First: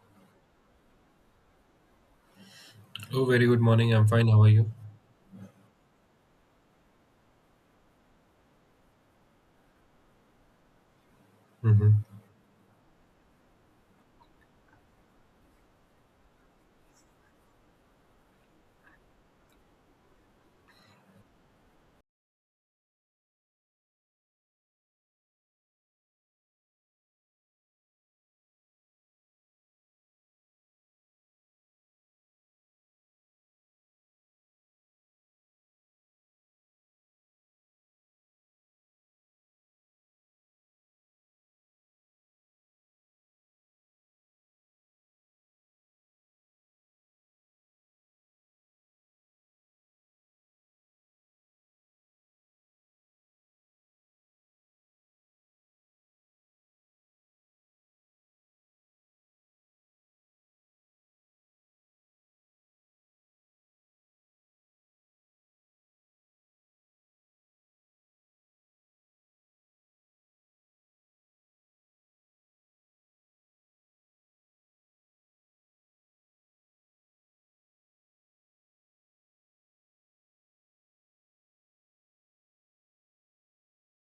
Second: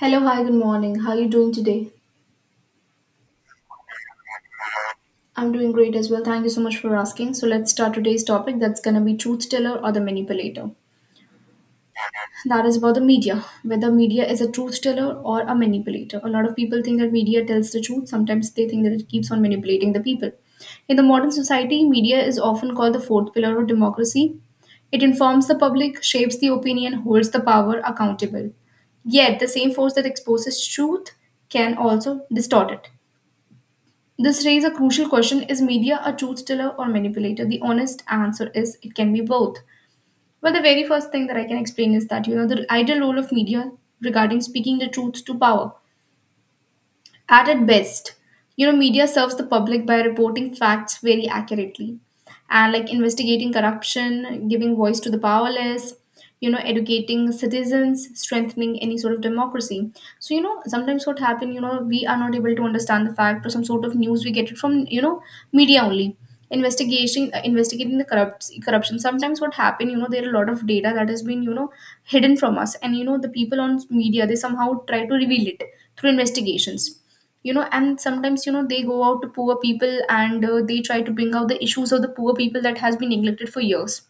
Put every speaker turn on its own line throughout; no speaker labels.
Hello, hi, good morning. How are you doing today?
Oh, very good morning. I'm fine. How are you?
I'm doing great as well. Thank you so much for asking. So let's start today's topic that's going to be truth teller or the manipulator.
Hmm.
That is about the media, whether media is a truth teller or a manipulator. A lot of people think that media tells the truth. Sometimes they think that it keeps on manipulating the people. In the modern society, media is often called the fourth pillar of democracy. It informs the public, shapes the opinion, holds the power accountable. Yet, the same force that exposes truth can also distort it. This raises a crucial question. Is media a truth teller or manipulator? The honest answer is it can be both. Well, the very first thing that I can explain is that, you know, the ideal role of media regarding speaking the truth to power. At its best, you know, media serves the public by reporting facts very accurately and like investigating corruption, giving voice to the powerless, you know, educating citizens, strengthening any sort of democracy. So, you know, sometimes what happen, you know, we are not able to understand the fact or some sort of news we get it from, you know, media only. Investigation, investigating the corruption. Sometimes what happen, you know, there are a lot of data that has been, you know, hidden from us, and you know, the people on media they somehow try to reveal it through investigations, you know. And sometimes, you know, they go out to poor people and they try to bring out the issues of the poor people that has been neglected for years.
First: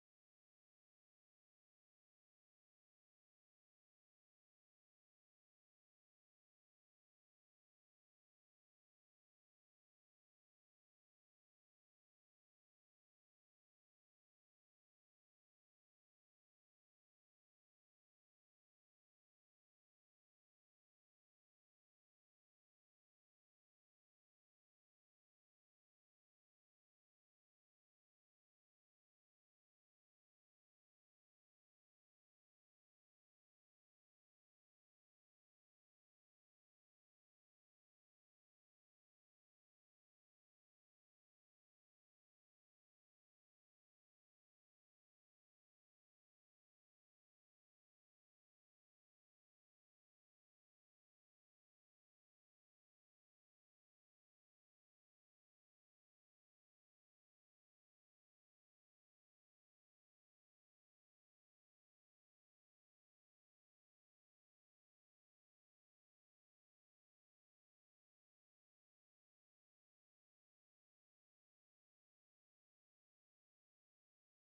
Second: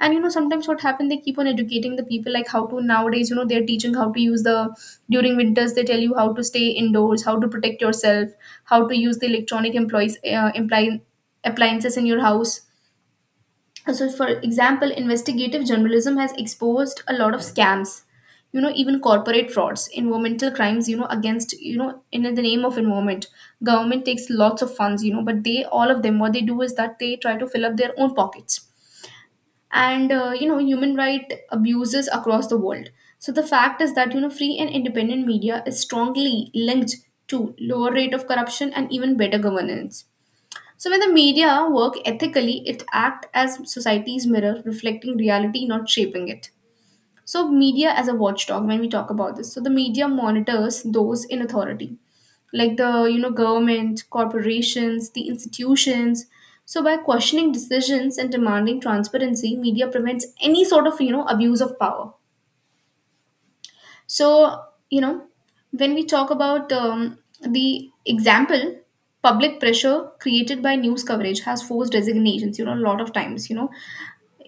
And you know sometimes what happened, they keep on educating the people, like how to nowadays, you know, they're teaching how to use the, during winters they tell you how to stay indoors, how to protect yourself, how to use the electronic appliances in your house. So for example, investigative journalism has exposed a lot of scams, you know, even corporate frauds, environmental crimes, you know, against, you know, in the name of environment, government takes lots of funds, you know, but they, all of them, what they do is that they try to fill up their own pockets, and you know, human right abuses across the world. So the fact is that, you know, free and independent media is strongly linked to lower rate of corruption and even better governance. So when the media work ethically, it acts as society's mirror, reflecting reality, not shaping it. So media as a watchdog, when we talk about this, so the media monitors those in authority, like the, you know, government, corporations, the institutions. So by questioning decisions and demanding transparency, media prevents any sort of, you know, abuse of power. So, you know, when we talk about the example, public pressure created by news coverage has forced resignations, you know, a lot of times, you know.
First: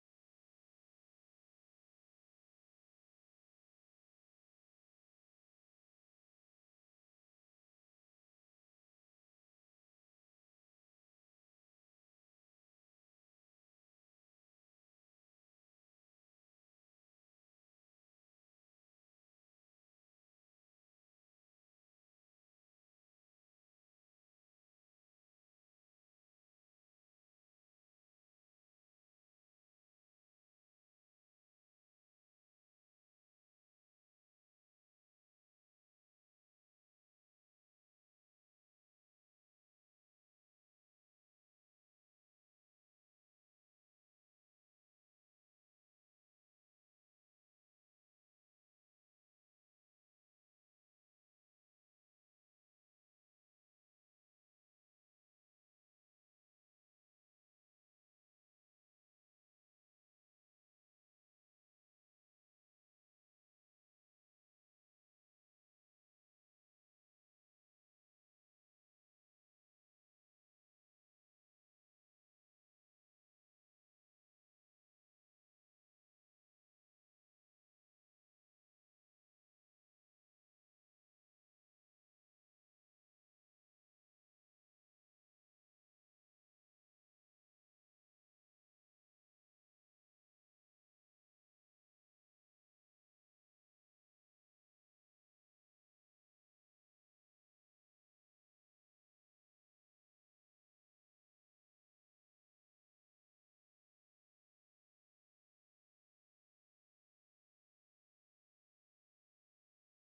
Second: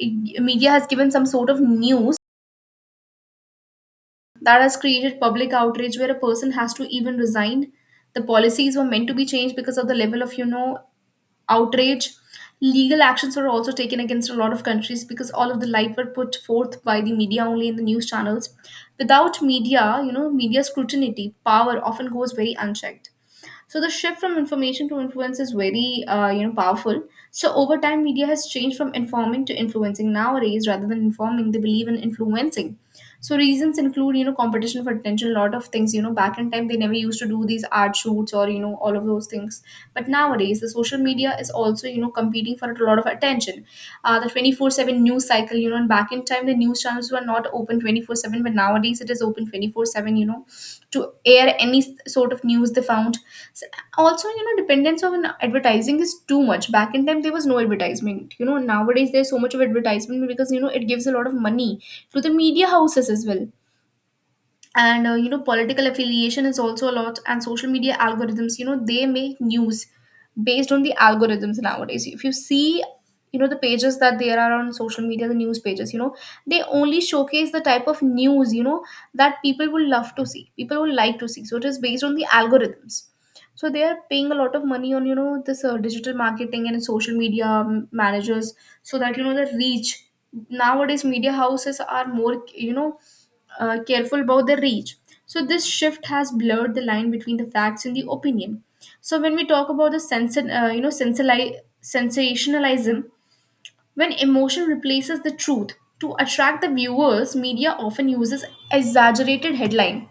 Media has given some sort of news that has created public outrage where a person has to even resign. The policies were meant to be changed because of the level of, you know, outrage. Legal actions were also taken against a lot of countries because all of the light were put forth by the media only in the news channels. Without media, you know, media scrutiny, power often goes very unchecked. So the shift from information to influence is very, you know, powerful. So over time, media has changed from informing to influencing. Nowadays, rather than informing, they believe in influencing. So reasons include, you know, competition for attention, a lot of things. You know, back in time, they never used to do these ad shoots or, you know, all of those things, but nowadays the social media is also, you know, competing for a lot of attention. The 24/7 news cycle, you know, and back in time the news channels were not open 24/7, but nowadays it is open 24/7, you know, to air any sort of news they found. S- Also, you know, dependence on advertising is too much. Back in time there was no advertisement, you know. Nowadays there's so much of advertisement, because you know it gives a lot of money to the media houses as well. And you know, political affiliation is also a lot, and social media algorithms, you know, they make news based on the algorithms. Nowadays if you see, you know, the pages that there are on social media, the news pages, you know, they only showcase the type of news, you know, that people will love to see, people will like to see, so it is based on the algorithms. So they are paying a lot of money on, you know, this digital marketing and social media managers, so that, you know, the reach. Nowadays, media houses are more, you know, careful about the reach. So this shift has blurred the line between the facts and the opinion. So when we talk about the sensationalism, when emotion replaces the truth to attract the viewers, media often uses exaggerated headline.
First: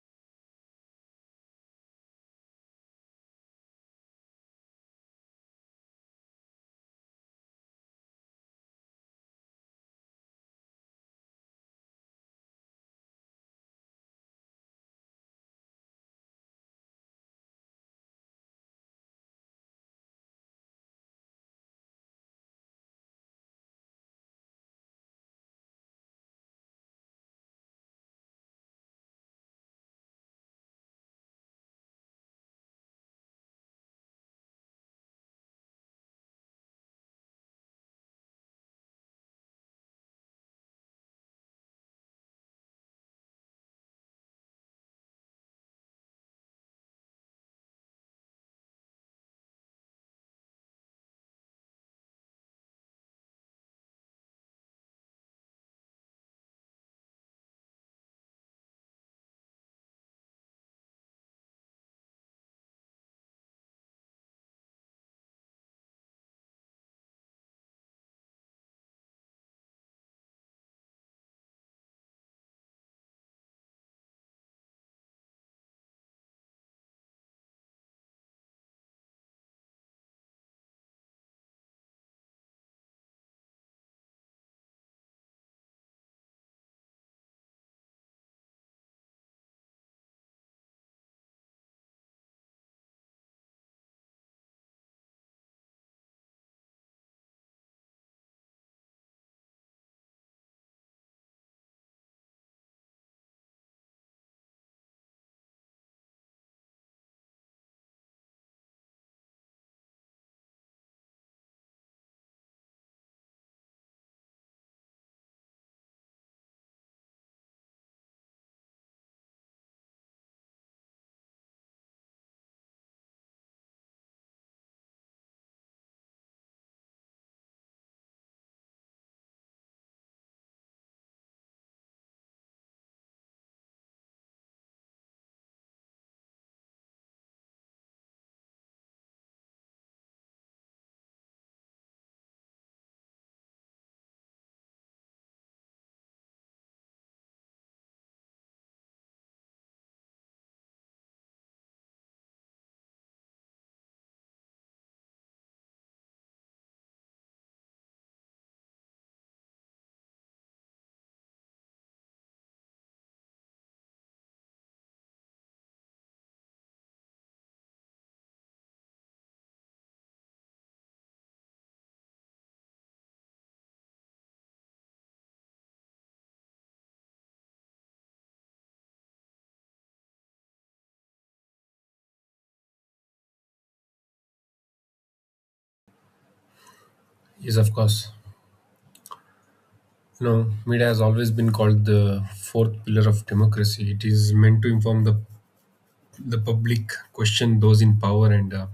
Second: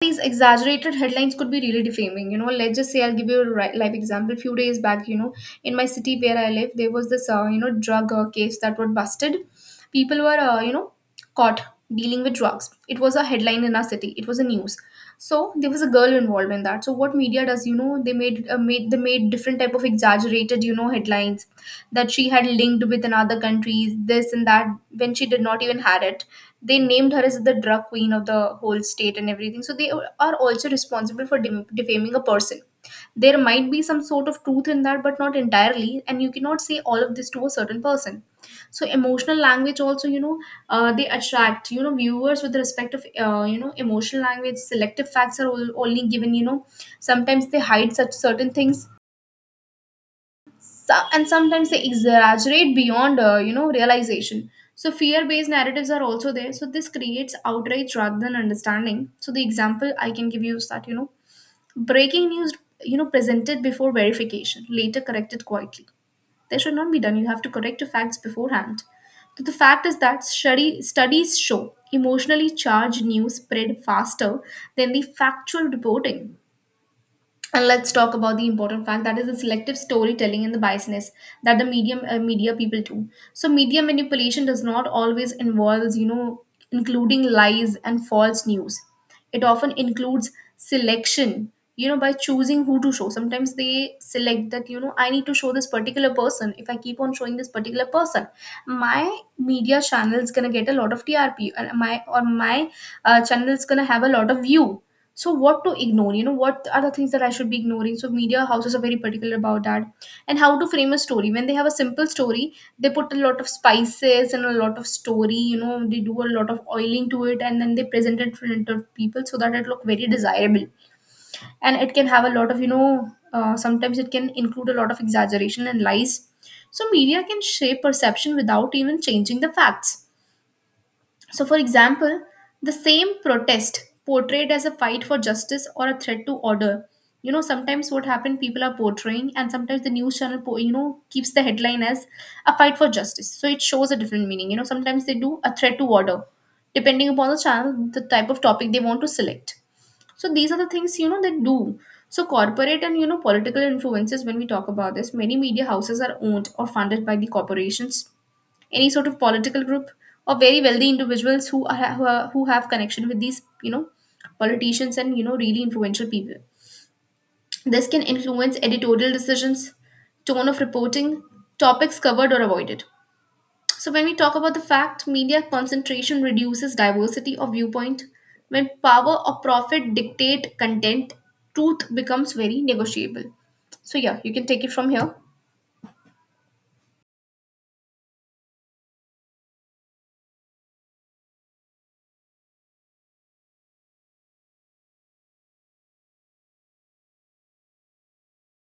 These exaggerated headlines could be really defaming, you know. Let's just say I'll give you a live example. Few days back, you know, in my city where I live, there was this you know, drug case that was busted. People were, you know, caught dealing with drugs. It was a headline in our city, it was a news. So there was a girl involved in that. So what media does, you know, they made made they made different type of exaggerated, you know, headlines that she had linked with another countries, this and that, when she did not even had it. They named her as the drug queen of the whole state and everything. So they are also responsible for defaming a person. There might be some sort of truth in that, but not entirely, and you cannot say all of this to a certain person. So emotional language also, you know, they attract, you know, viewers with respect of, you know, emotional language. Selective facts are all, only given, you know. Sometimes they hide such certain things. So, and sometimes they exaggerate beyond, you know, realization. So fear based narratives are also there, so this creates outrage rather than understanding. So the example I can give you is that, you know, breaking news, you know, presented before verification, later corrected quietly. That should not be done. You have to correct your facts beforehand. So the fact is that studies show emotionally charged news spread faster than the factual reporting. And let's talk about the important fact, that is the selective storytelling and the biasness that the medium media people do. So media manipulation does not always involves, you know, including lies and false news. It often includes selection, you know, by choosing who to show. Sometimes they select that, you know, I need to show this particular person. If I keep on showing this particular person, my media channel is going to get a lot of TRP, and my channel is going to have a lot of view. So what to ignore, you know, what are the things that I should be ignoring. So media houses are very particular about that. And how to frame a story, when they have a simple story, they put a lot of spices and a lot of story, you know, they do a lot of oiling to it, and then they present it in front of people so that it look very desirable. And it can have a lot of, you know, sometimes it can include a lot of exaggeration and lies. So media can shape perception without even changing the facts. So, for example, the same protest portrayed as a fight for justice or a threat to order. You know, sometimes what happened, people are portraying, and sometimes the news channel, you know, keeps the headline as a fight for justice. So it shows a different meaning. You know, sometimes they do a threat to order, depending upon the channel, the type of topic they want to select. So these are the things, you know, they do. So corporate and, political influences, when we talk about this, many media houses are owned or funded by the corporations, any sort of political group or very wealthy individuals who have connection with these, politicians and really influential people. This can influence editorial decisions, tone of reporting, topics covered or avoided. So when we talk about the fact, media concentration reduces diversity of viewpoint. When power or profit dictate content, truth becomes very negotiable. So yeah, you can take it from here.
Yes, of course. You know, media has always been called the fourth pillar of democracy. It is meant to inform the public, question those in power, and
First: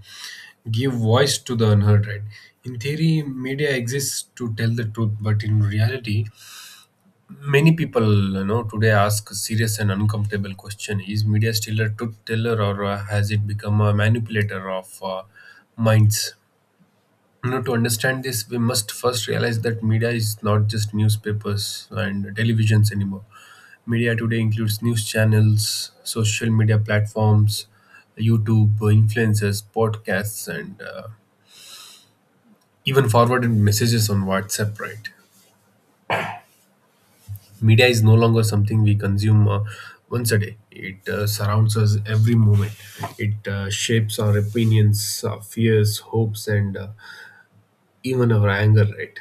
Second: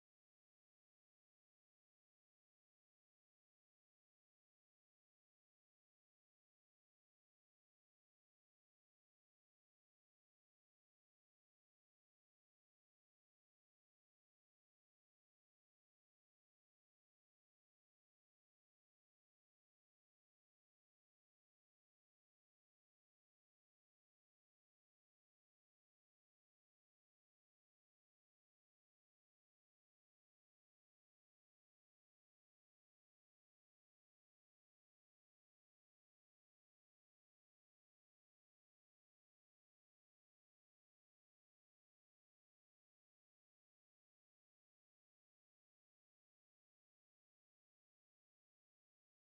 give voice to the unheard. Right? In theory, media exists to tell the truth, but in reality, many people, you know, today ask a serious and uncomfortable question: is media still a truth teller, or has it become a manipulator of minds? You know, to understand this we must first realize that media is not just newspapers and televisions anymore. Media today includes news channels, social media platforms, YouTube influencers, podcasts, and even forwarded messages on WhatsApp, right? Media is no longer something we consume once a day. It surrounds us every moment. It shapes our opinions, our fears, hopes, and even our anger, right?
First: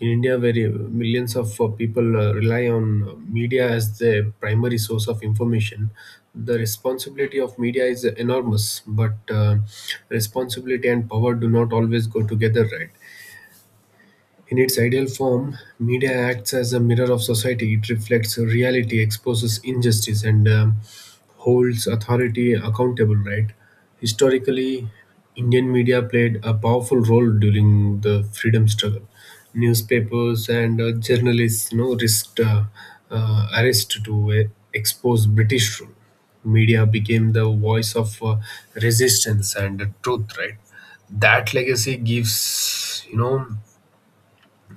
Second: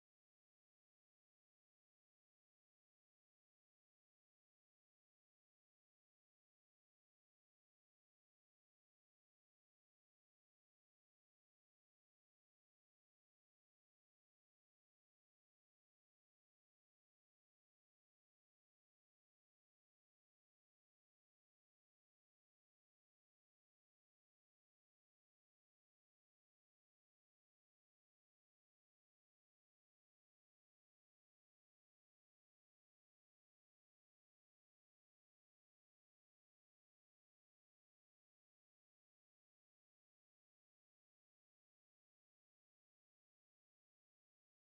In India, where millions of people rely on media as their primary source of information, the responsibility of media is enormous. But responsibility and power do not always go together, right? In its ideal form, media acts as a mirror of society. It reflects reality, exposes injustice, and holds authority accountable, right? Historically, Indian media played a powerful role during the freedom struggle. Newspapers and journalists, you know, risked arrest to expose British rule. Media became the voice of resistance and truth, right? That legacy gives, you know,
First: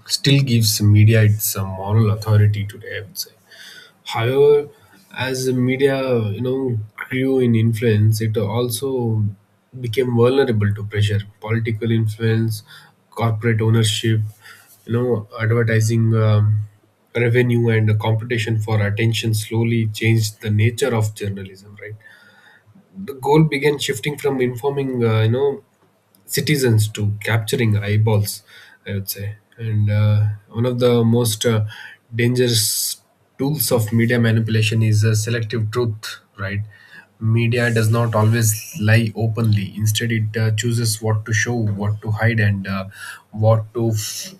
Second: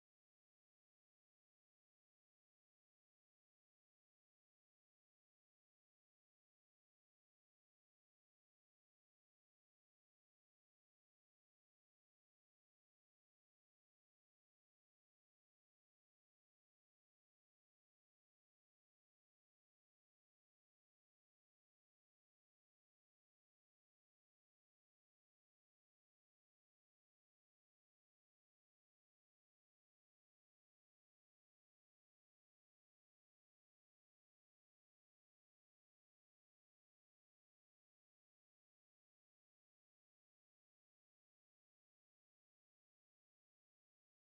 still gives media its moral authority today, I would say. However, as the media, you know, grew in influence, it also became vulnerable to pressure, political influence, corporate ownership, you know, advertising revenue, and competition for attention slowly changed the nature of journalism. Right, the goal began shifting from informing, you know, citizens to capturing eyeballs, I would say. And one of the most dangerous tools of media manipulation is selective truth, right? Media does not always lie openly. Instead, it chooses what to show, what to hide, and what to f-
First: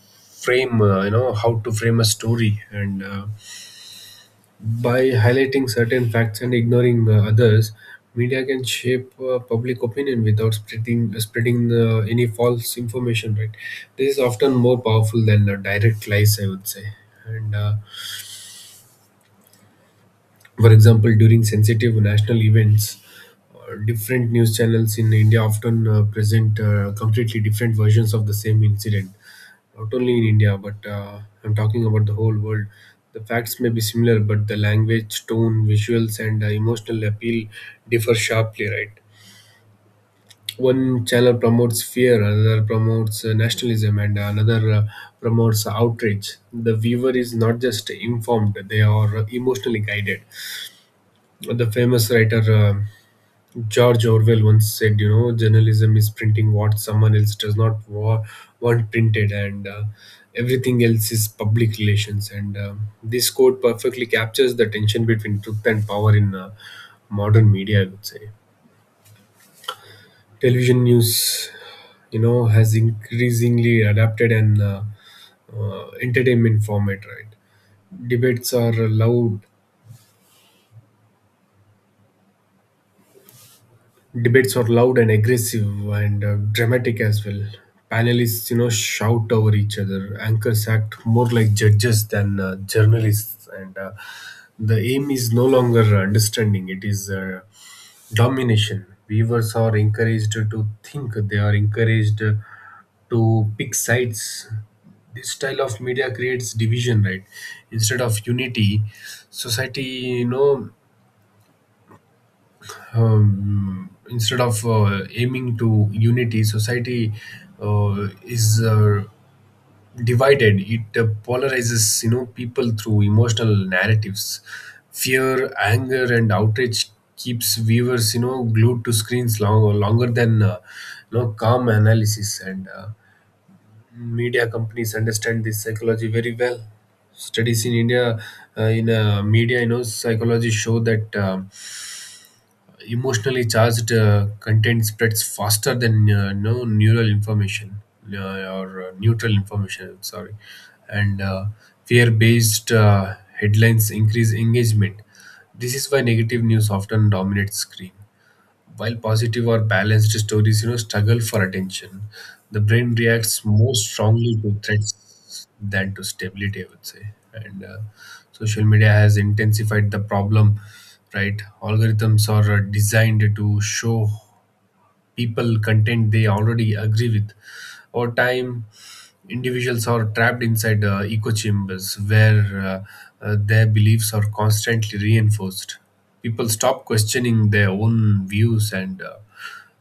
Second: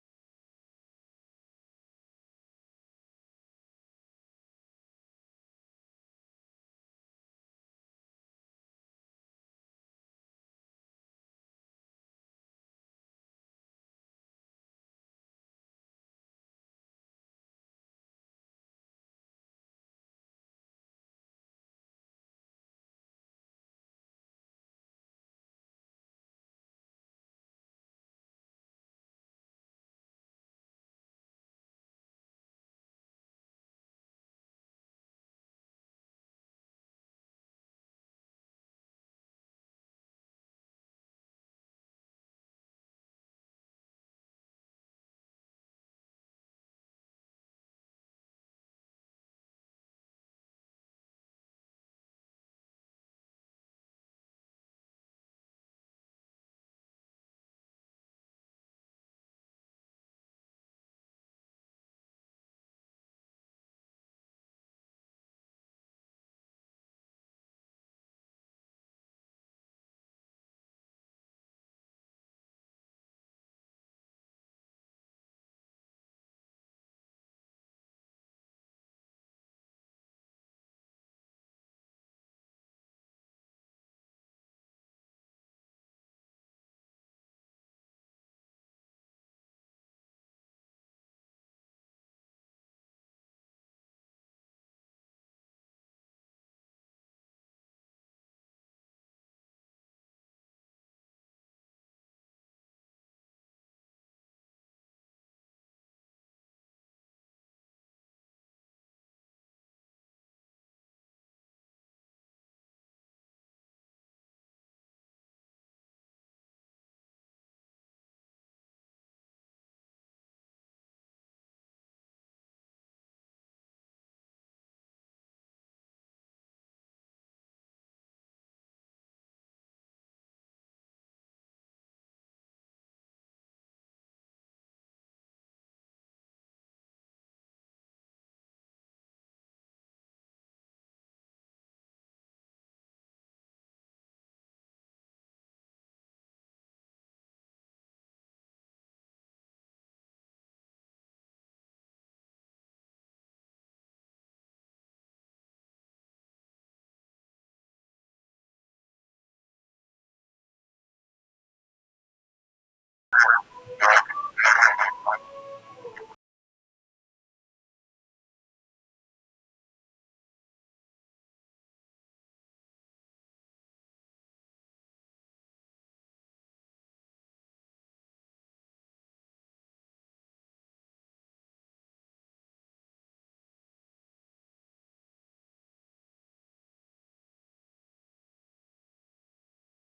frame, you know, how to frame a story. And by highlighting certain facts and ignoring others, media can shape public opinion without spreading any false information. Right, this is often more powerful than direct lies, I would say. And for example, during sensitive national events, different news channels in India often present completely different versions of the same incident, not only in India, but I'm talking about the whole world. The facts may be similar, but the language, tone, visuals, and emotional appeal differ sharply, right? One channel promotes fear, another promotes nationalism, and another promotes outrage. The viewer is not just informed, they are emotionally guided. The famous writer George Orwell once said, you know, journalism is printing what someone else does not want printed, and everything else is public relations. And this quote perfectly captures the tension between truth and power in modern media, I would say. Television news, you know, has increasingly adapted an entertainment format, right? Debates are loud, Debates are loud and aggressive and dramatic as well. Panelists, you know, shout over each other. Anchors act more like judges than journalists, and the aim is no longer understanding; it is domination. Viewers are encouraged to think; they are encouraged to pick sides. This style of media creates division, right? Instead of unity, society, you know, instead of aiming to unity, society is divided. It polarizes, you know, people through emotional narratives. Fear, anger, and outrage keeps viewers, you know, glued to screens longer than, you know, calm analysis. And media companies understand this psychology very well. Studies in India in media, you know, psychology show that emotionally charged content spreads faster than no neural information uh, or neutral information, sorry, and fear-based headlines increase engagement. This is why negative news often dominates screen, while positive or balanced stories, you know, struggle for attention. The brain reacts more strongly to threats than to stability, I would say. And social media has intensified the problem, right? Algorithms are designed to show people content they already agree with. Over time, individuals are trapped inside echo chambers where their beliefs are constantly reinforced. People stop questioning their own views and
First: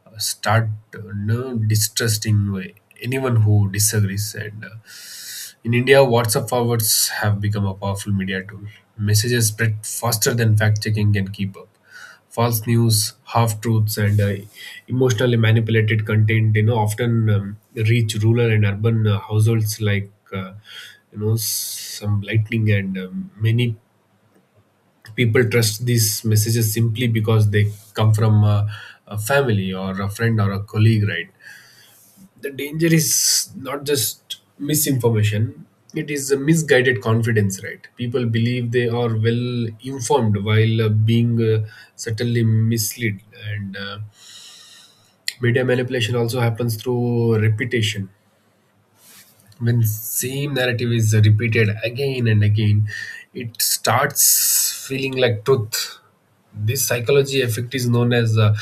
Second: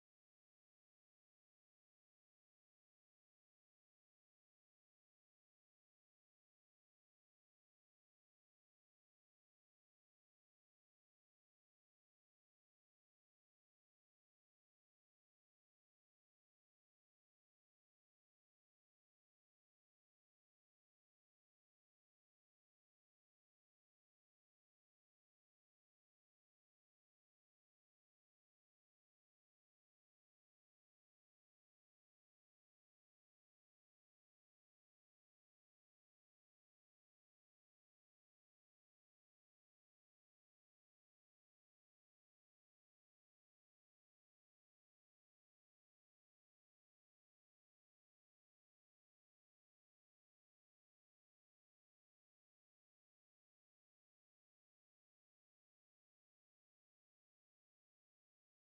start no, distrusting anyone who disagrees. And in India, WhatsApp forwards have become a powerful media tool. Messages spread faster than fact checking can keep up. False news, half truths, and emotionally manipulated content, you know, often reach rural and urban households like, you know, some lightning, and many people trust these messages simply because they come from a family or a friend or a colleague, right? The danger is not just misinformation, it is a misguided confidence. Right, people believe they are well informed while being certainly misled. And media manipulation also happens through repetition. When same narrative is repeated again and again, it starts feeling like truth. This psychology effect is known as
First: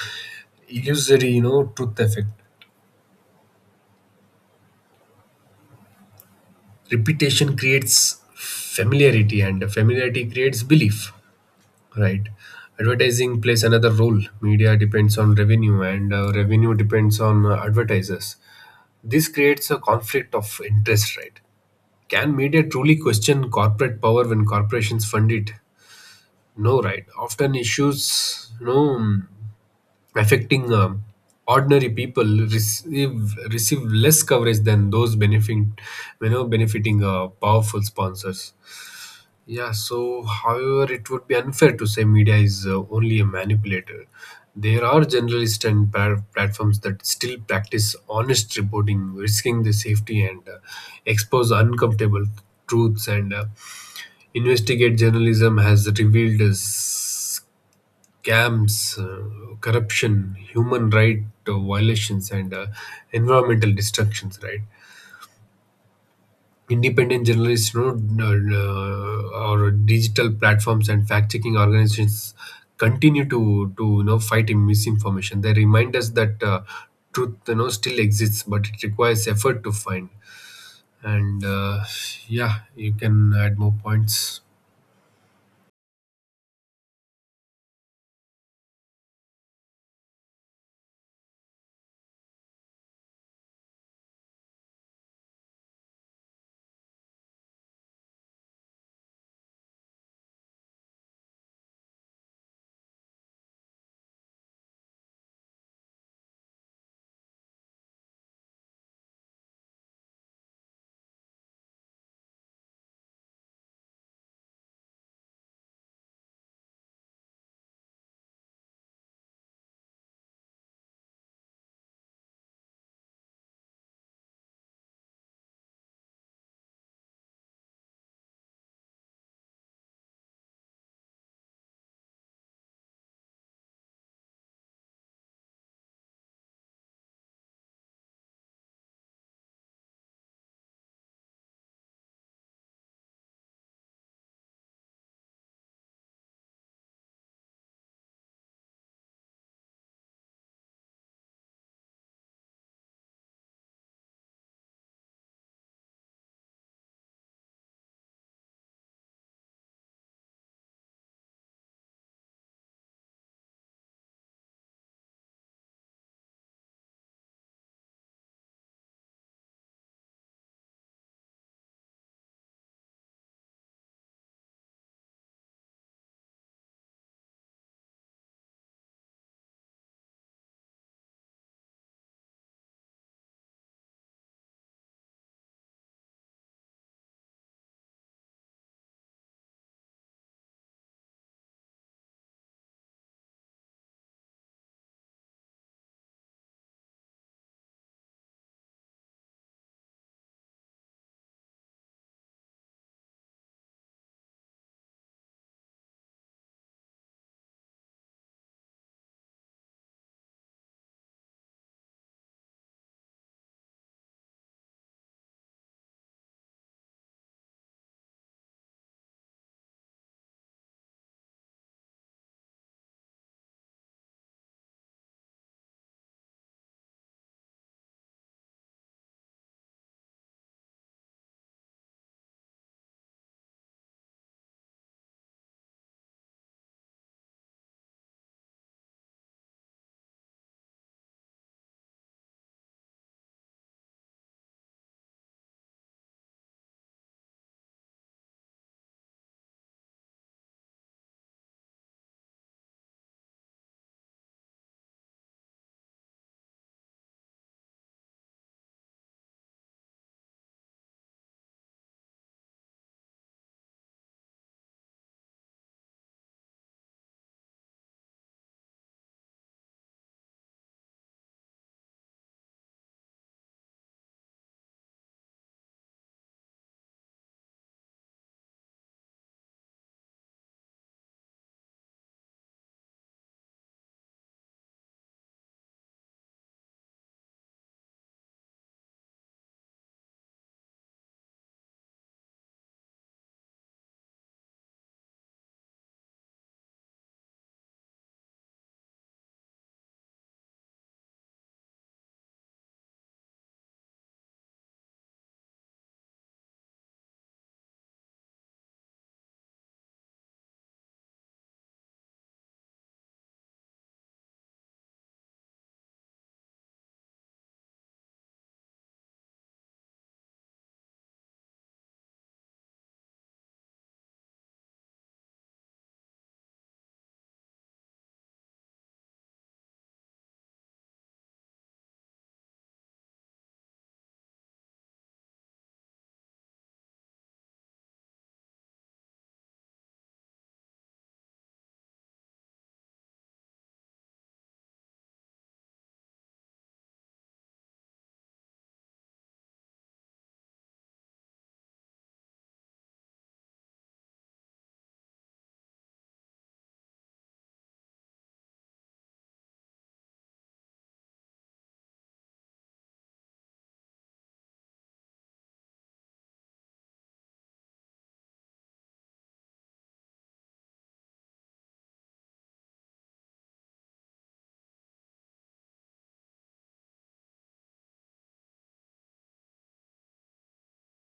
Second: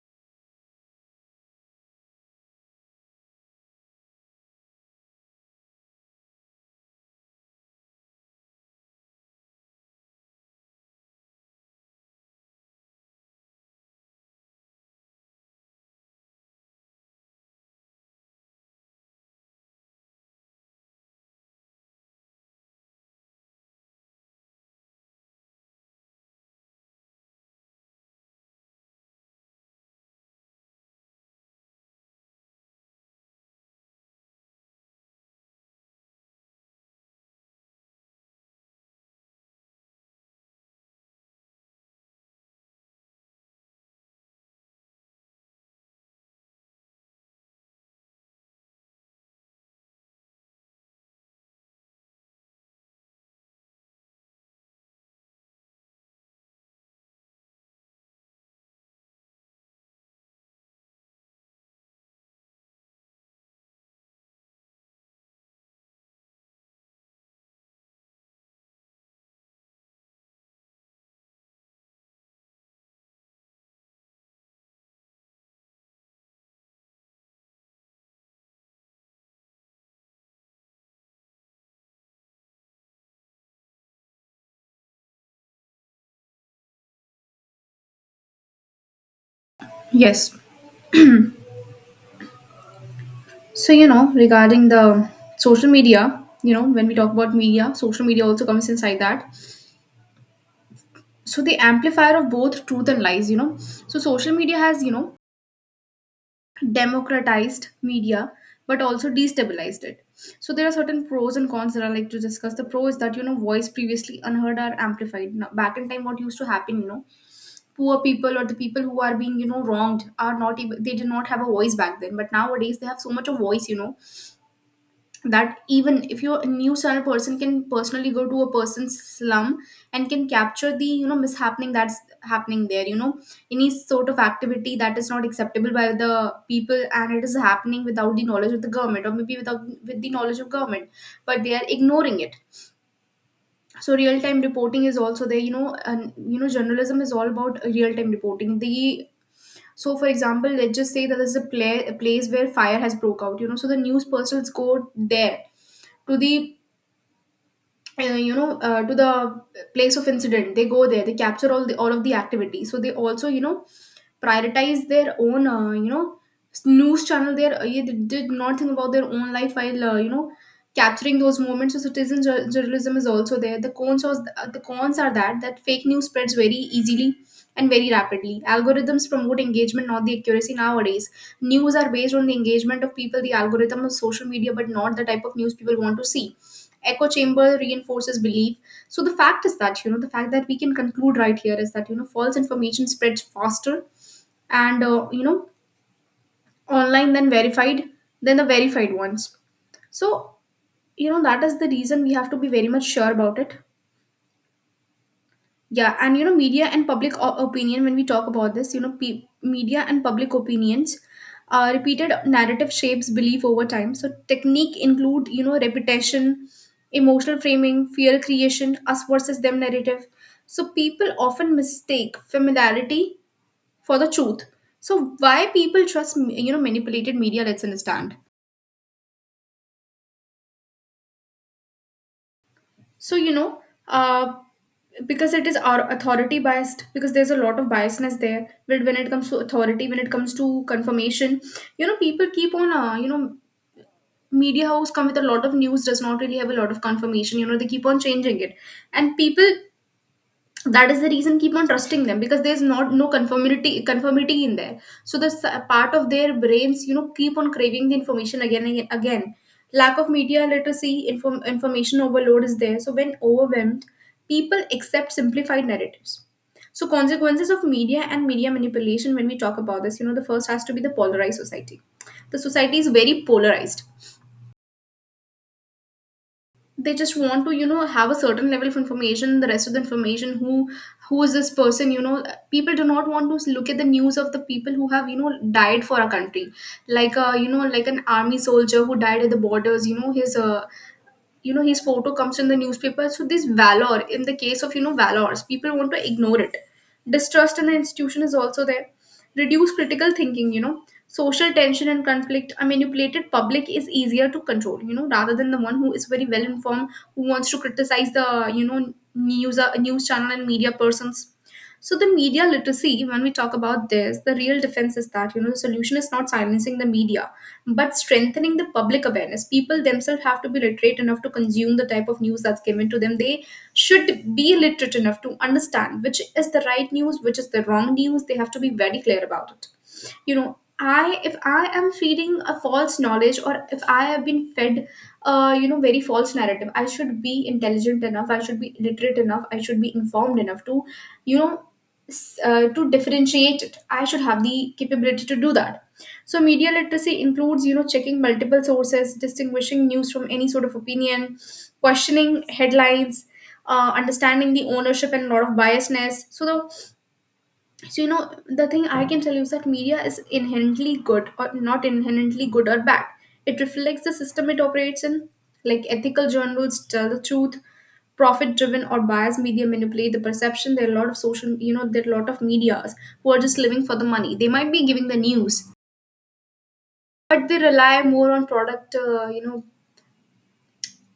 illusory, you know, truth effect. Repetition creates familiarity, and familiarity creates belief, right? Advertising plays another role. Media depends on revenue, and revenue depends on advertisers. This creates a conflict of interest, right? Can media truly question corporate power when corporations fund it? No, right. Often issues, no, affecting ordinary people receive less coverage than those benefiting, you know, benefiting powerful sponsors. Yeah. So, however, it would be unfair to say media is only a manipulator. There are journalists and platforms that still practice honest reporting, risking their safety and expose uncomfortable truths. And investigate journalism has revealed camps, corruption, human right violations, and environmental destructions. Right, independent journalists, you know, or digital platforms and fact-checking organizations continue to you know, fight in misinformation. They remind us that truth, you know, still exists, but it requires effort to find. And yeah, you can add more points.
Yes. So, you know, regarding the social media, you know, when we talk about media, social media also comes inside that. So, the amplifier of both truth and lies, you know. So, social media has, you know, democratized media, but also destabilized it. So, there are certain pros and cons that I like to discuss. The pro is that, you know, voice previously unheard are amplified. Now, back in time, what used to happen, you know, poor people or the people who are being, you know, wronged are not able, they did not have a voice back then. But nowadays, they have so much of voice, you know, that even if you're a news channel person, can personally go to a person's slum and can capture the, you know, mishappening that's happening there, you know, any sort of activity that is not acceptable by the people and it is happening without the knowledge of the government, or maybe without, with the knowledge of government, but they are ignoring it. So real time reporting is also there, you know, and you know, journalism is all about real time reporting. The, so for example, let's just say that there's a, a place where fire has broke out, you know. So the news persons go there, to the uh, you know, to the place of incident. They go there, they capture all the, all of the activities. So they also, you know, prioritize their own, news channel, their yeah, they did not think about their own life while, capturing those moments. So citizen journalism is also there. The cons are that, that fake news spreads very easily and very rapidly. Algorithms promote engagement, not the accuracy. Nowadays news are based on the engagement of people, the algorithm of social media, but not the type of news people want to see. Echo chamber reinforces belief. So the fact is that, you know, the fact that we can conclude right here is that, you know, false information spreads faster and you know, online then verified, then the verified ones. So you know, that is the reason we have to be very much sure about it. Yeah, and you know, media and public opinion, when we talk about this, you know, media and public opinions, repeated narrative shapes belief over time. So technique include, you know, repetition, emotional framing, fear creation, us versus them narrative. So people often mistake familiarity for the truth. So why people trust, you know, manipulated media? Let's understand. So you know, uh, because it is our authority biased. Because there's a lot of biasness there. When it comes to authority, when it comes to confirmation, you know, people keep on, media house come with a lot of news, does not really have a lot of confirmation. You know, they keep on changing it, and people, that is the reason, keep on trusting them, because there's not, no conformity in there. So the part of their brains, you know, keep on craving the information again and again. Lack of media literacy, information overload is there, so when overwhelmed, people accept simplified narratives. So consequences of media and media manipulation, when we talk about this, you know, the first has to be the polarized society. The society is very polarized. They just want to, you know, have a certain level of information. The rest of the information, who is this person, you know, people do not want to look at the news of the people who have, you know, died for our country, like you know, like an army soldier who died at the borders, you know, his you know, his photo comes in the newspaper. So this valor, in the case of, you know, valors, people want to ignore it. Distrust in the institution is also there. Reduce critical thinking, you know, social tension and conflict. A manipulated public is easier to control, you know, rather than the one who is very well informed, who wants to criticize the, you know, news, news channel and media persons. So the media literacy, when we talk about this, the real defense is that, you know, the solution is not silencing the media, but strengthening the public awareness. People themselves have to be literate enough to consume the type of news that's given to them. They should be literate enough to understand which is the right news, which is the wrong news. They have to be very clear about it, you know. I if i am feeding a false knowledge, or if I have been fed, you know, very false narrative, I should be intelligent enough, I should be literate enough, I should be informed enough to, you know, to differentiate it. I should have the capability to do that. So media literacy includes, you know, checking multiple sources, distinguishing news from any sort of opinion, questioning headlines, understanding the ownership and lot of biasness. So you know, the thing I can tell you is that media is inherently good, or not inherently good or bad. It reflects the system it operates in. Like ethical journals tell the truth, profit driven or biased media manipulate the perception. There are a lot of social, you know, there are a lot of medias who are just living for the money. They might be giving the news, but they rely more on product,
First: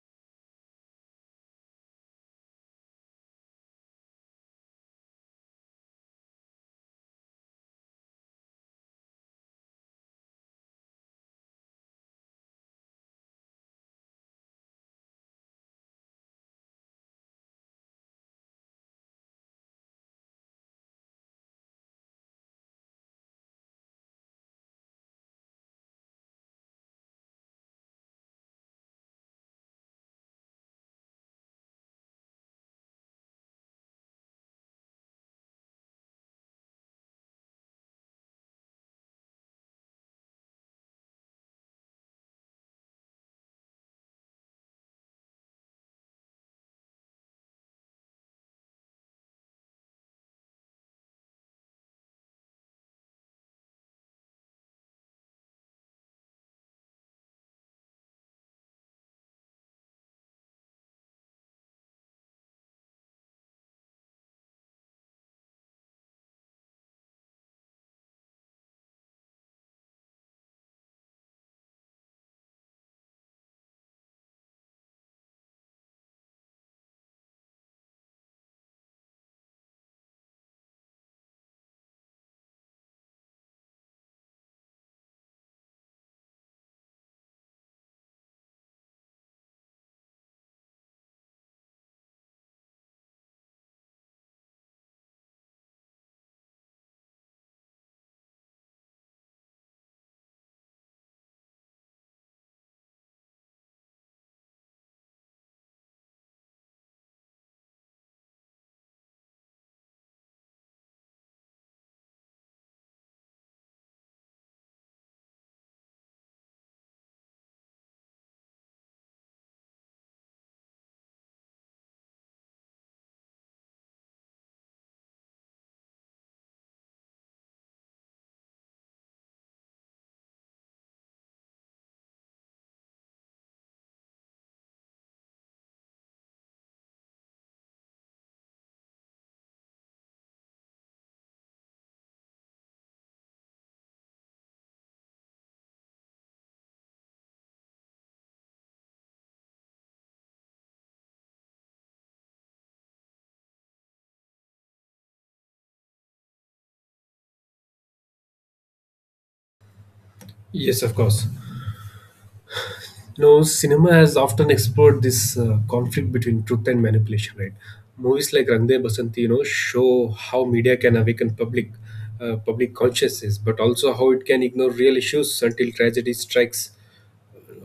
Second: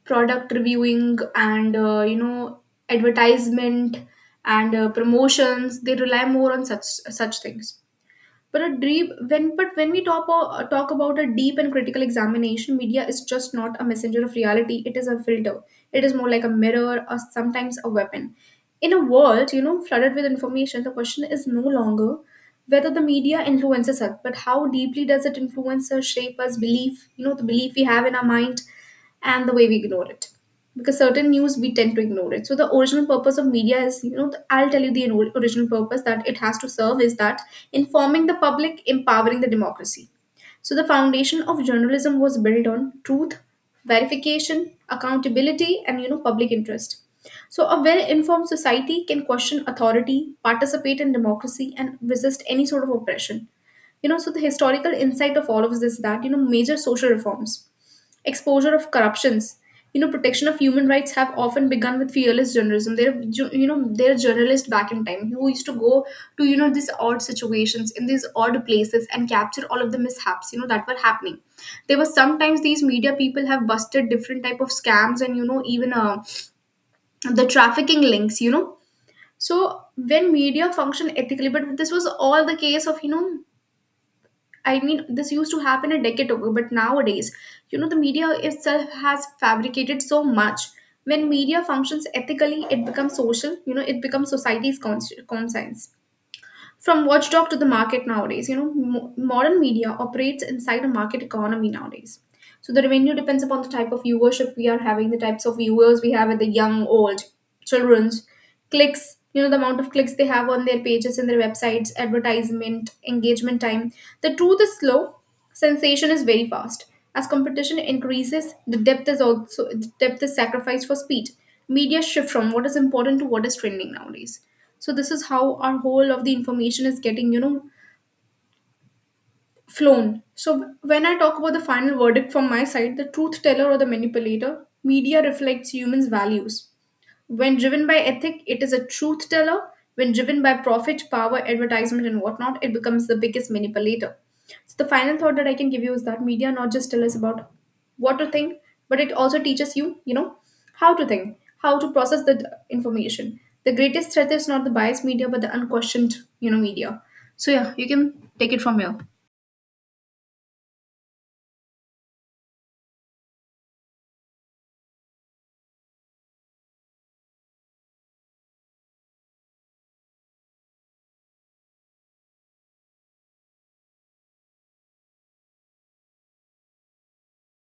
product reviewing and advertisement and promotions. They rely more on such, such things. But when we talk talk about a deep and critical examination, media is just not a messenger of reality. It is a filter. It is more like a mirror, or sometimes a weapon. In a world, you know, flooded with information, the question is no longer whether the media influences us, but how deeply does it influence us, shape us, belief, you know, the belief we have in our mind, and the way we ignore it, because certain news we tend to ignore it. So the original purpose of media is, you know, I'll tell you the original purpose that it has to serve is that informing the public, empowering the democracy. So the foundation of journalism was built on truth, verification, accountability, and you know, public interest. So a well informed society can question authority, participate in democracy, and resist any sort of oppression, you know. So the historical insight of all of this is that, you know, major social reforms, exposure of corruptions, you know, protection of human rights have often begun with fearless journalism. There are you know, there are journalists back in time who used to go to, you know, these odd situations in these odd places and capture all of the mishaps, you know, that were happening. There were sometimes these media people have busted different type of scams, and you know, even the trafficking links, you know. So when media function ethically, but this was all the case of, you know, I mean, this used to happen a decade ago, but nowadays, you know, the media itself has fabricated so much. When media functions ethically, it becomes social, you know, it becomes society's conscience. From watchdog to the market nowadays, you know, modern media operates inside a market economy nowadays. So the revenue depends upon the type of viewership we are having, the types of viewers we have, at the young, old, children's, clicks, you know, the amount of clicks they have on their pages and their websites, advertisement, engagement time. The truth is slow, sensation is very fast. As competition increases, the depth is also, the depth is sacrificed for speed. Media shift from what is important to what is trending nowadays. So this is how our whole of the information is getting, you know, flown. So, when I talk about the final verdict from my side, the truth teller or the manipulator, media reflects humans' values. When driven by ethic, it is a truth teller. When driven by profit, power, advertisement, and whatnot, it becomes the biggest manipulator. So, the final thought that I can give you is that media not just tell us about what to think, but it also teaches you, you know, how to think, how to process the information. The greatest threat is not the biased media, but the unquestioned, you know, media. So, yeah, you can take it from here.
Yes, of course. No, cinema has often explored this conflict between truth and manipulation, right? Movies like Rangde Basanti, you know, show how media can awaken public consciousness, but also how it can ignore real issues until tragedy strikes.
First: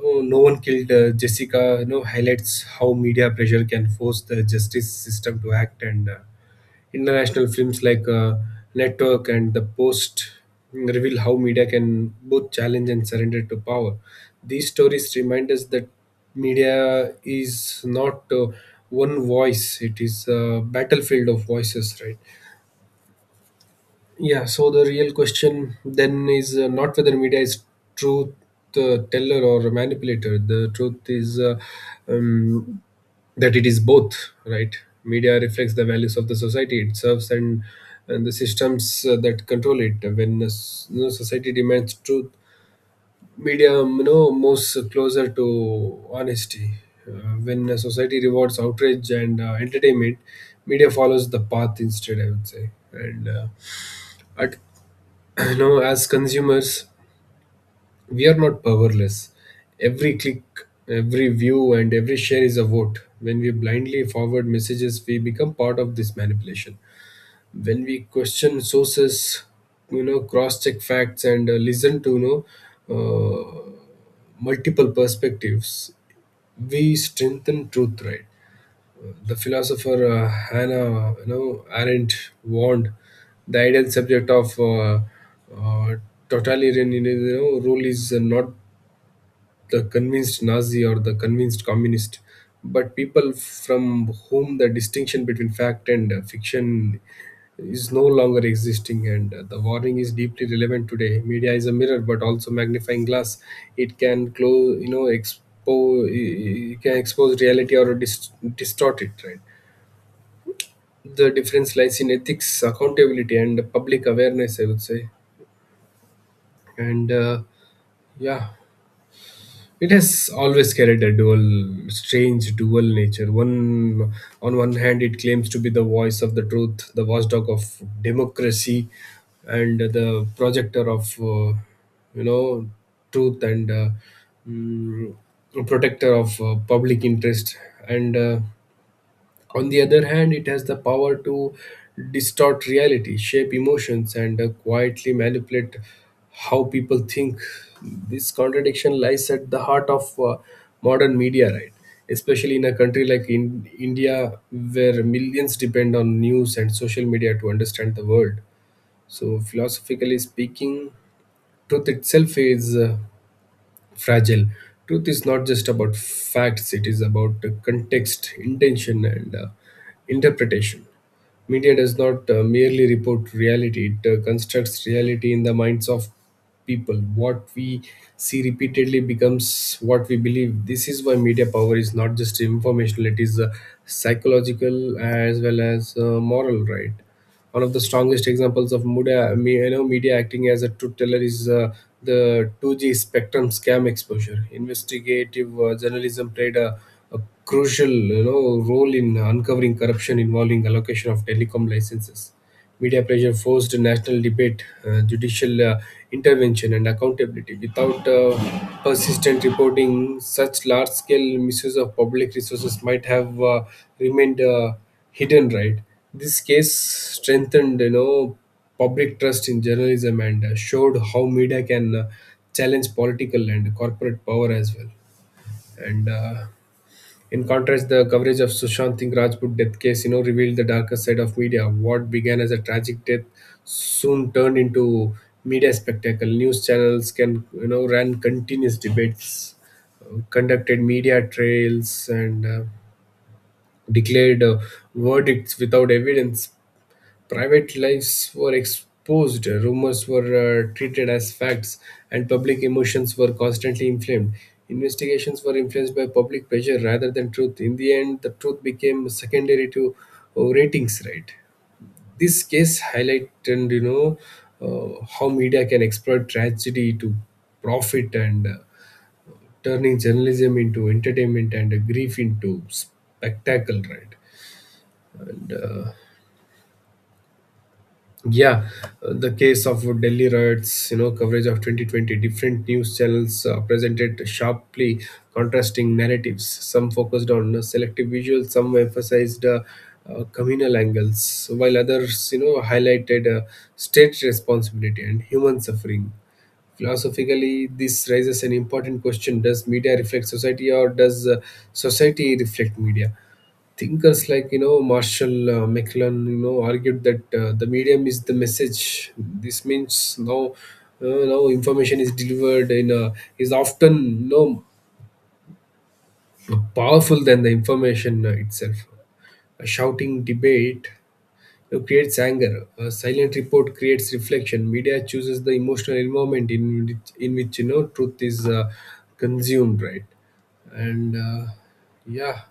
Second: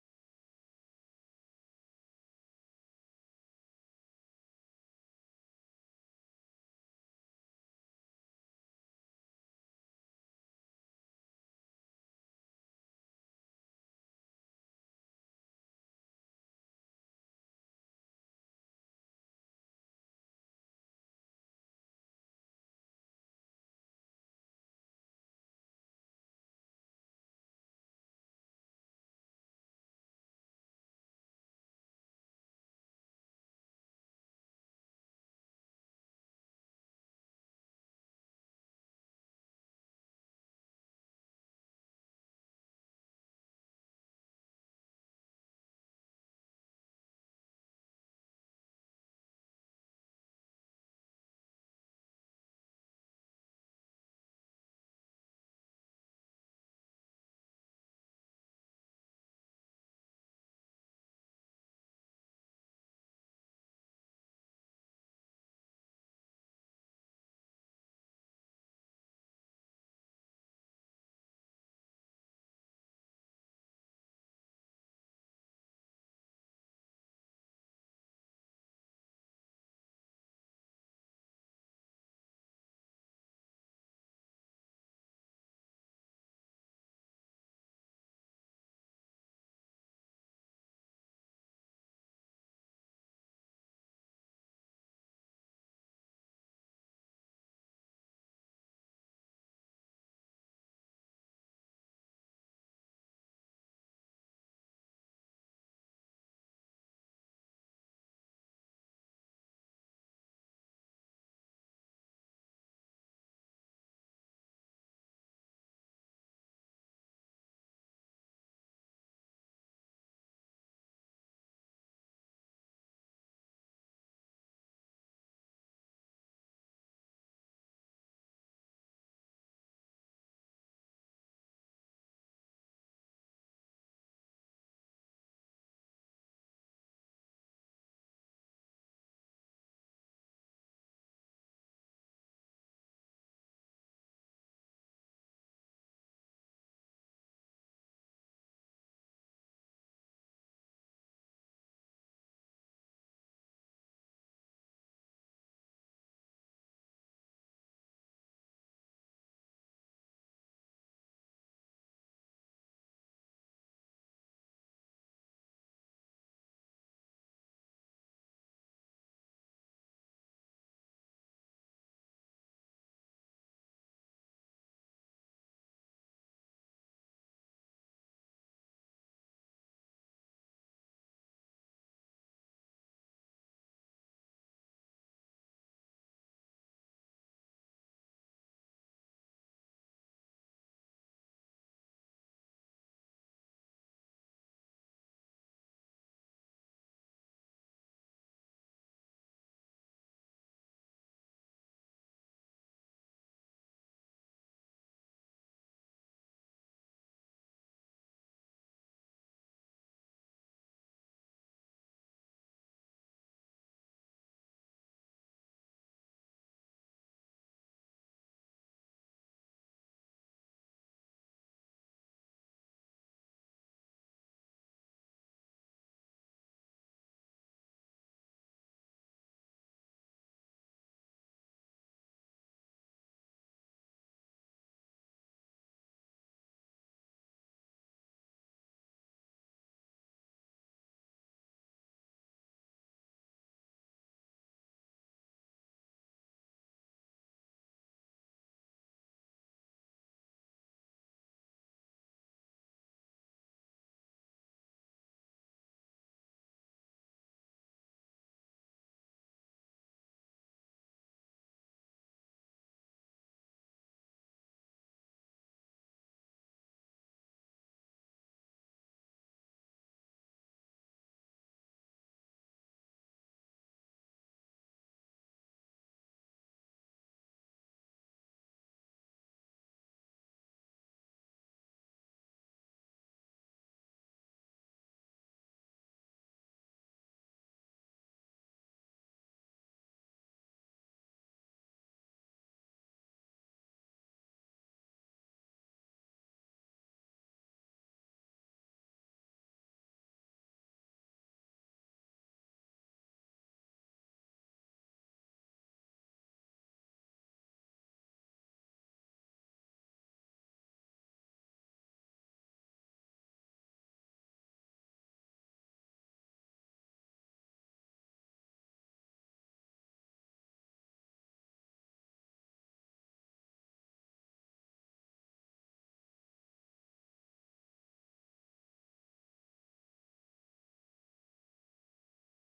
Oh, No One Killed Jessica, you know, highlights how media pressure can force the justice system to act. And international films like Network and The Post reveal how media can both challenge and surrender to power. These stories remind us that media is not one voice, it is a battlefield of voices, right? Yeah, so the real question then is not whether media is truth teller or manipulator. The truth is um, that it is both, right? Media reflects the values of the society it serves, and the systems that control it. When you know, society demands truth, media you know, moves closer to honesty. Uh, when a society rewards outrage and entertainment, media follows the path instead, I would say. And at, you know, as consumers we are not powerless. Every click, every view, and every share is a vote. When we blindly forward messages, we become part of this manipulation. When we question sources, you know, cross-check facts, and listen to you know multiple perspectives, we strengthen truth. Right? The philosopher Hannah, you know, Arendt warned the ideal subject of uh, totalitarian, you know, rule is not the convinced Nazi or the convinced communist, but people from whom the distinction between fact and fiction is no longer existing. And the warning is deeply relevant today. Media is a mirror but also magnifying glass. It can close you know expose it can expose reality or distort it, right? The difference lies in ethics, accountability, and public awareness, I would say. And yeah. It has always carried a strange dual nature. On one hand, it claims to be the voice of the truth, the watchdog of democracy, and the projector of, you know, truth and mm, protector of public interest. And on the other hand, it has the power to distort reality, shape emotions, and quietly manipulate how people think. This contradiction lies at the heart of modern media, right? Especially in a country like in India, where millions depend on news and social media to understand the world. So, philosophically speaking, truth itself is fragile. Truth is not just about facts, it is about the context, intention, and interpretation. Media does not merely report reality, it constructs reality in the minds of people. What we see repeatedly becomes what we believe. This is why media power is not just informational, it is psychological as well as moral, right? One of the strongest examples of media, media acting as a truth teller is the 2G Spectrum scam exposure. Investigative journalism played a crucial role in uncovering corruption involving allocation of telecom licenses. Media pressure forced national debate, judicial intervention, and accountability. Without persistent reporting, such large scale misuse of public resources might have remained hidden, right? This case strengthened public trust in journalism and showed how media can challenge political and corporate power as well. And In contrast, the coverage of Sushant Singh Rajput death case, revealed the darker side of media. What began as a tragic death soon turned into media spectacle. News channels can, ran continuous debates, conducted media trails, and declared verdicts without evidence. Private lives were exposed, rumors were treated as facts, and public emotions were constantly inflamed. Investigations were influenced by public pressure rather than truth. In the end, the truth became secondary to ratings, right? This case highlighted, how media can exploit tragedy to profit and turning journalism into entertainment and grief into spectacle, right? And uh, Yeah, the case of Delhi riots, coverage of 2020, different news channels presented sharply contrasting narratives. Some focused on selective visuals, some emphasized communal angles, while others, highlighted state responsibility and human suffering. Philosophically, this raises an important question: does media reflect society, or does society reflect media? Thinkers like Marshall McLuhan argued that the medium is the message. This means now information is delivered in a, is often no powerful than the information itself. A shouting debate creates anger. A silent report creates reflection. Media chooses the emotional environment in which truth is consumed, right? And yeah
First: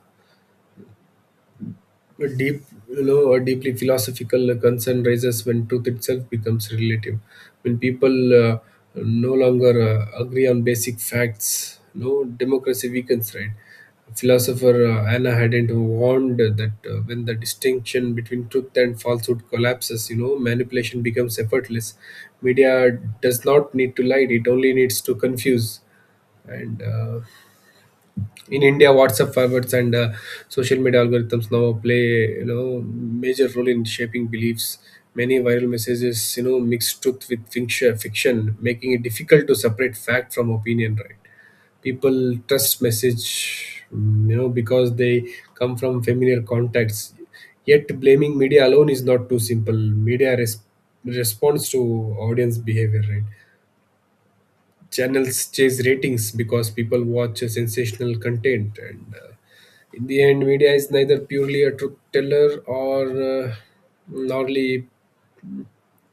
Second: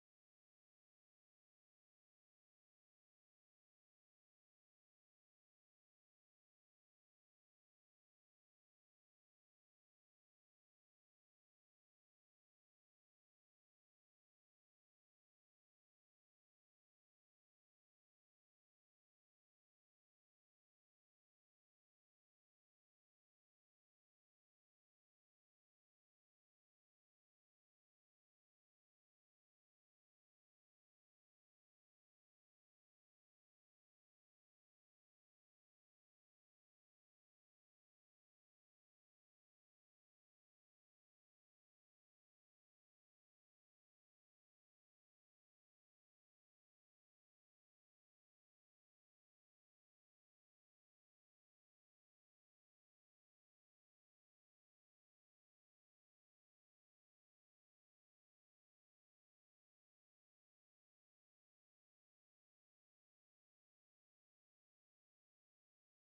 A a deeply philosophical concern raises when truth itself becomes relative. When people uh, no longer agree on basic facts, no democracy weakens, right? Philosopher Anna Hadent warned that when the distinction between truth and falsehood collapses, manipulation becomes effortless. Media does not need to lie; it only needs to confuse and in India, WhatsApp forwards and social media algorithms now play major role in shaping beliefs. Many viral messages, mix truth with fiction, making it difficult to separate fact from opinion. Right? People trust message, because they come from familiar contacts. Yet, blaming media alone is not too simple. Responds to audience behavior, right? Channels chase ratings because people watch a sensational content and in the end media is neither purely a truth teller or nor le-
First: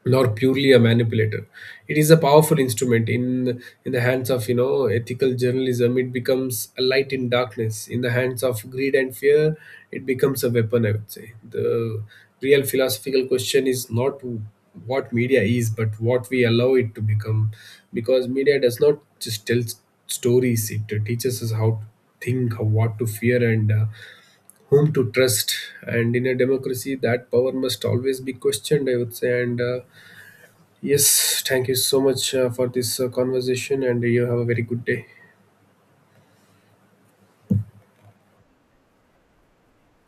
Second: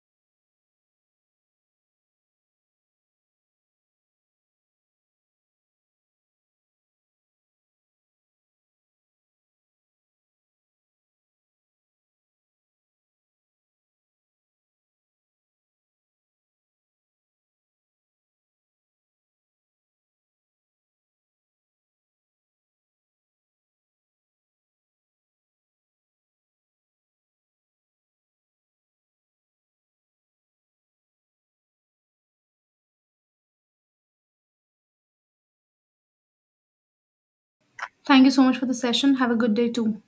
nor purely a manipulator. It is a powerful instrument in the hands of ethical journalism. It becomes a light in darkness. In the hands of greed and fear, it becomes a weapon. I would say the real philosophical question is not what media is, but what we allow it to become, because media does not just stories. It teaches us how to think, what to fear, and whom to trust. And in a democracy, that power must always be questioned. I would say and. Yes, thank you so much for this conversation, and you have a very good day.
Thank you so much for the session. Have a good day too.